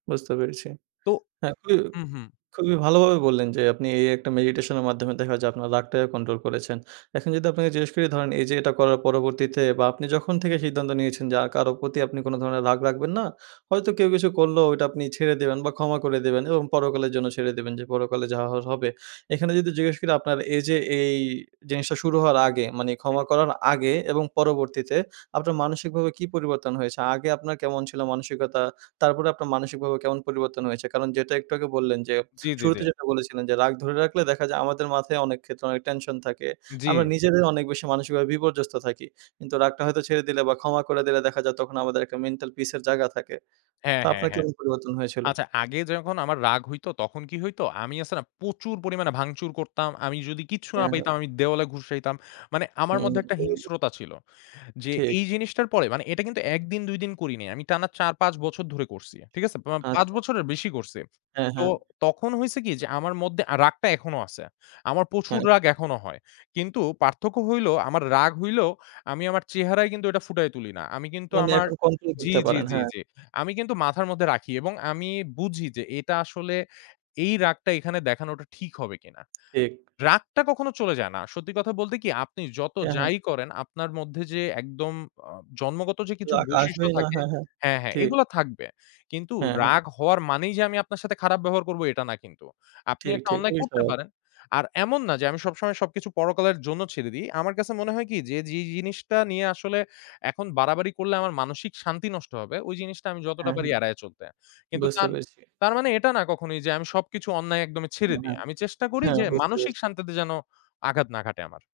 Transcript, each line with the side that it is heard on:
right: বুঝতে পেরেছি।
left: তো
right: হ্যাঁ, খুবই
left: হুম, হুম।
right: খুবই ভালোভাবে বললেন যে আপনি এই একটা মেডিটেশনের মাধ্যমে দেখা যায় আপনার রাগটাকে কন্ট্রোল করেছেন। এখন যদি আপনাকে জিজ্ঞেস করি ধরেন এইযে এইটা করার পরবর্তীতে বা আপনি যখন থেকে সিদ্ধান্ত নিয়েছেন যে আর কারো প্রতি আপনি কোনো ধরনের রাগ রাখবেন না। হয়তো কেউ কিছু করলেও ঐটা আপনি ছেড়ে দেবেন বা ক্ষমা করে দেবেন এবং পরকালের জন্য ছেড়ে দেবেন যে পরকালে যা হওয়ার হবে। এখানে যদি জিজ্ঞেস করি আপনার এইযে এই জিনিসটা শুরু হওয়ার আগে মানে
left: হুম।
right: ক্ষমা করার আগে এবং পরবর্তীতে আপনার মানসিকভাবে কি পরিবর্তন হয়েছে? আগে আপনার কেমন ছিল মানসিকতা? তারপরে আপনার মানসিকভাবে কেমন পরিবর্তন হয়েছে? কারণ যেটা একটু আগে বললেন যে
left: জি, জি, জি।
right: শুরুতে যেটা বলেছিলেন যে রাগ ধরে রাখলে দেখা যায় আমাদের মাথায় অনেক ক্ষেত্রে অনেক টেনশন থাকে।
left: জি।
right: আমরা নিজেদের অনেক বেশি মানসিকভাবে বিপর্যস্ত থাকি। কিন্তু রাগটা হয়তো ছেড়ে দিলে বা ক্ষমা করে দিলে দেখা যায় তখন আমাদের একটা মেন্টাল পিস এর জায়গা থাকে।
left: হ্যাঁ,
right: তো
left: হ্যাঁ,
right: আপনার
left: হ্যাঁ।
right: কেমন পরিবর্তন হয়েছিল?
left: আচ্ছা, আগে যখন আমার রাগ হইতো তখন কি হইতো? আমি আছে না প্রচুর পরিমাণে ভাঙচুর করতাম। আমি যদি কিচ্ছু না
right: হ্যাঁ, হ্যাঁ।
left: পাইতাম আমি দেওয়ালে ঘুশাইতাম। মানে আমার
right: হুম,
left: মধ্যে একটা
right: হুম। [unintelligible]
left: হিংস্রতা ছিল। যে
right: ঠিক।
left: এই জিনিসটার পরে মানে এইটা কিন্তু ১ দিন ২ দিন করিনি। আমি টানা ৪-৫ বছর ধরে করছি। ঠিক আছে? প পাঁচ
right: আচ্ছা।
left: বছরের বেশি করছি।
right: হ্যাঁ,
left: তো
right: হ্যাঁ।
left: তখন হইছে কি? যে আমার মধ্যে রাগটা এখনো আছে। আমার প্রচুর
right: হ্যাঁ।
left: রাগ এখনো হয়। কিন্তু পার্থক্য হইলো আমার রাগ হইলেও আমি আমার চেহারায় কিন্তু এইটা ফুটায়ে তুলি না। আমি কিন্তু
right: মানে
left: আমার
right: এখন কন্ট্রোল
left: জি,
right: করতে
left: জি,
right: পারেন,
left: জি,
right: হ্যাঁ।
left: জি। আমি কিন্তু মাথার মধ্যে রাখি এবং আমি বুঝি যে এটা আসলে এই রাগটা এখানে দেখানোটা ঠিক হবে কিনা।
right: ঠিক।
left: রাগটা কখনো চলে যায় না। সত্যি কথা বলতে কি? আপনি যত
right: অ্যা হ্যাঁ।
left: যাই করেন আপনার মধ্যে যে একদম আ জন্মগত যে কিছু
right: রাগ
left: বৈশিষ্ট্য
right: আসবেই না।
left: থাকে
right: হ্যাঁ, হ্যাঁ,
left: হ্যাঁ, হ্যাঁ
right: ঠিক।
left: এগুলো থাকবে। কিন্তু
right: হ্যাঁ, হ্যাঁ।
left: রাগ হওয়ার মানেই যে আমি আপনার সাথে খারাপ ব্যবহার করব এটা না কিন্তু। আপনি
right: ঠিক,
left: একটা
right: ঠিক।
left: অন্যায়
right: খুবই
left: করতে
right: স্বাভাবিক।
left: পারেন। আর এমন না যে আমি সবসময় সবকিছু পরকালের জন্য ছেড়ে দেই। আমার কাছে মনে হয় কি? যে, যেই জিনিসটা নিয়ে আসলে এখন বাড়াবাড়ি করলে আমার মানসিক শান্তি নষ্ট হবে, ওই জিনিসটা আমি যতটা
right: হ্যাঁ,
left: পারি
right: হুম।
left: এড়ায় চলতে। কিন্তু
right: বুঝতে
left: তার
right: পেরেছি।
left: তার মানে এটা না কখনোই যে আমি সবকিছু অন্যায় একদমই ছেড়ে
right: নো
left: দিই। আমি চেষ্টা করি
right: হ্যাঁ,
left: যে
right: বুঝতে
left: মানসিক
right: পারছি।
left: শান্তিতে যেনো আঘাত না ঘাটে আমার।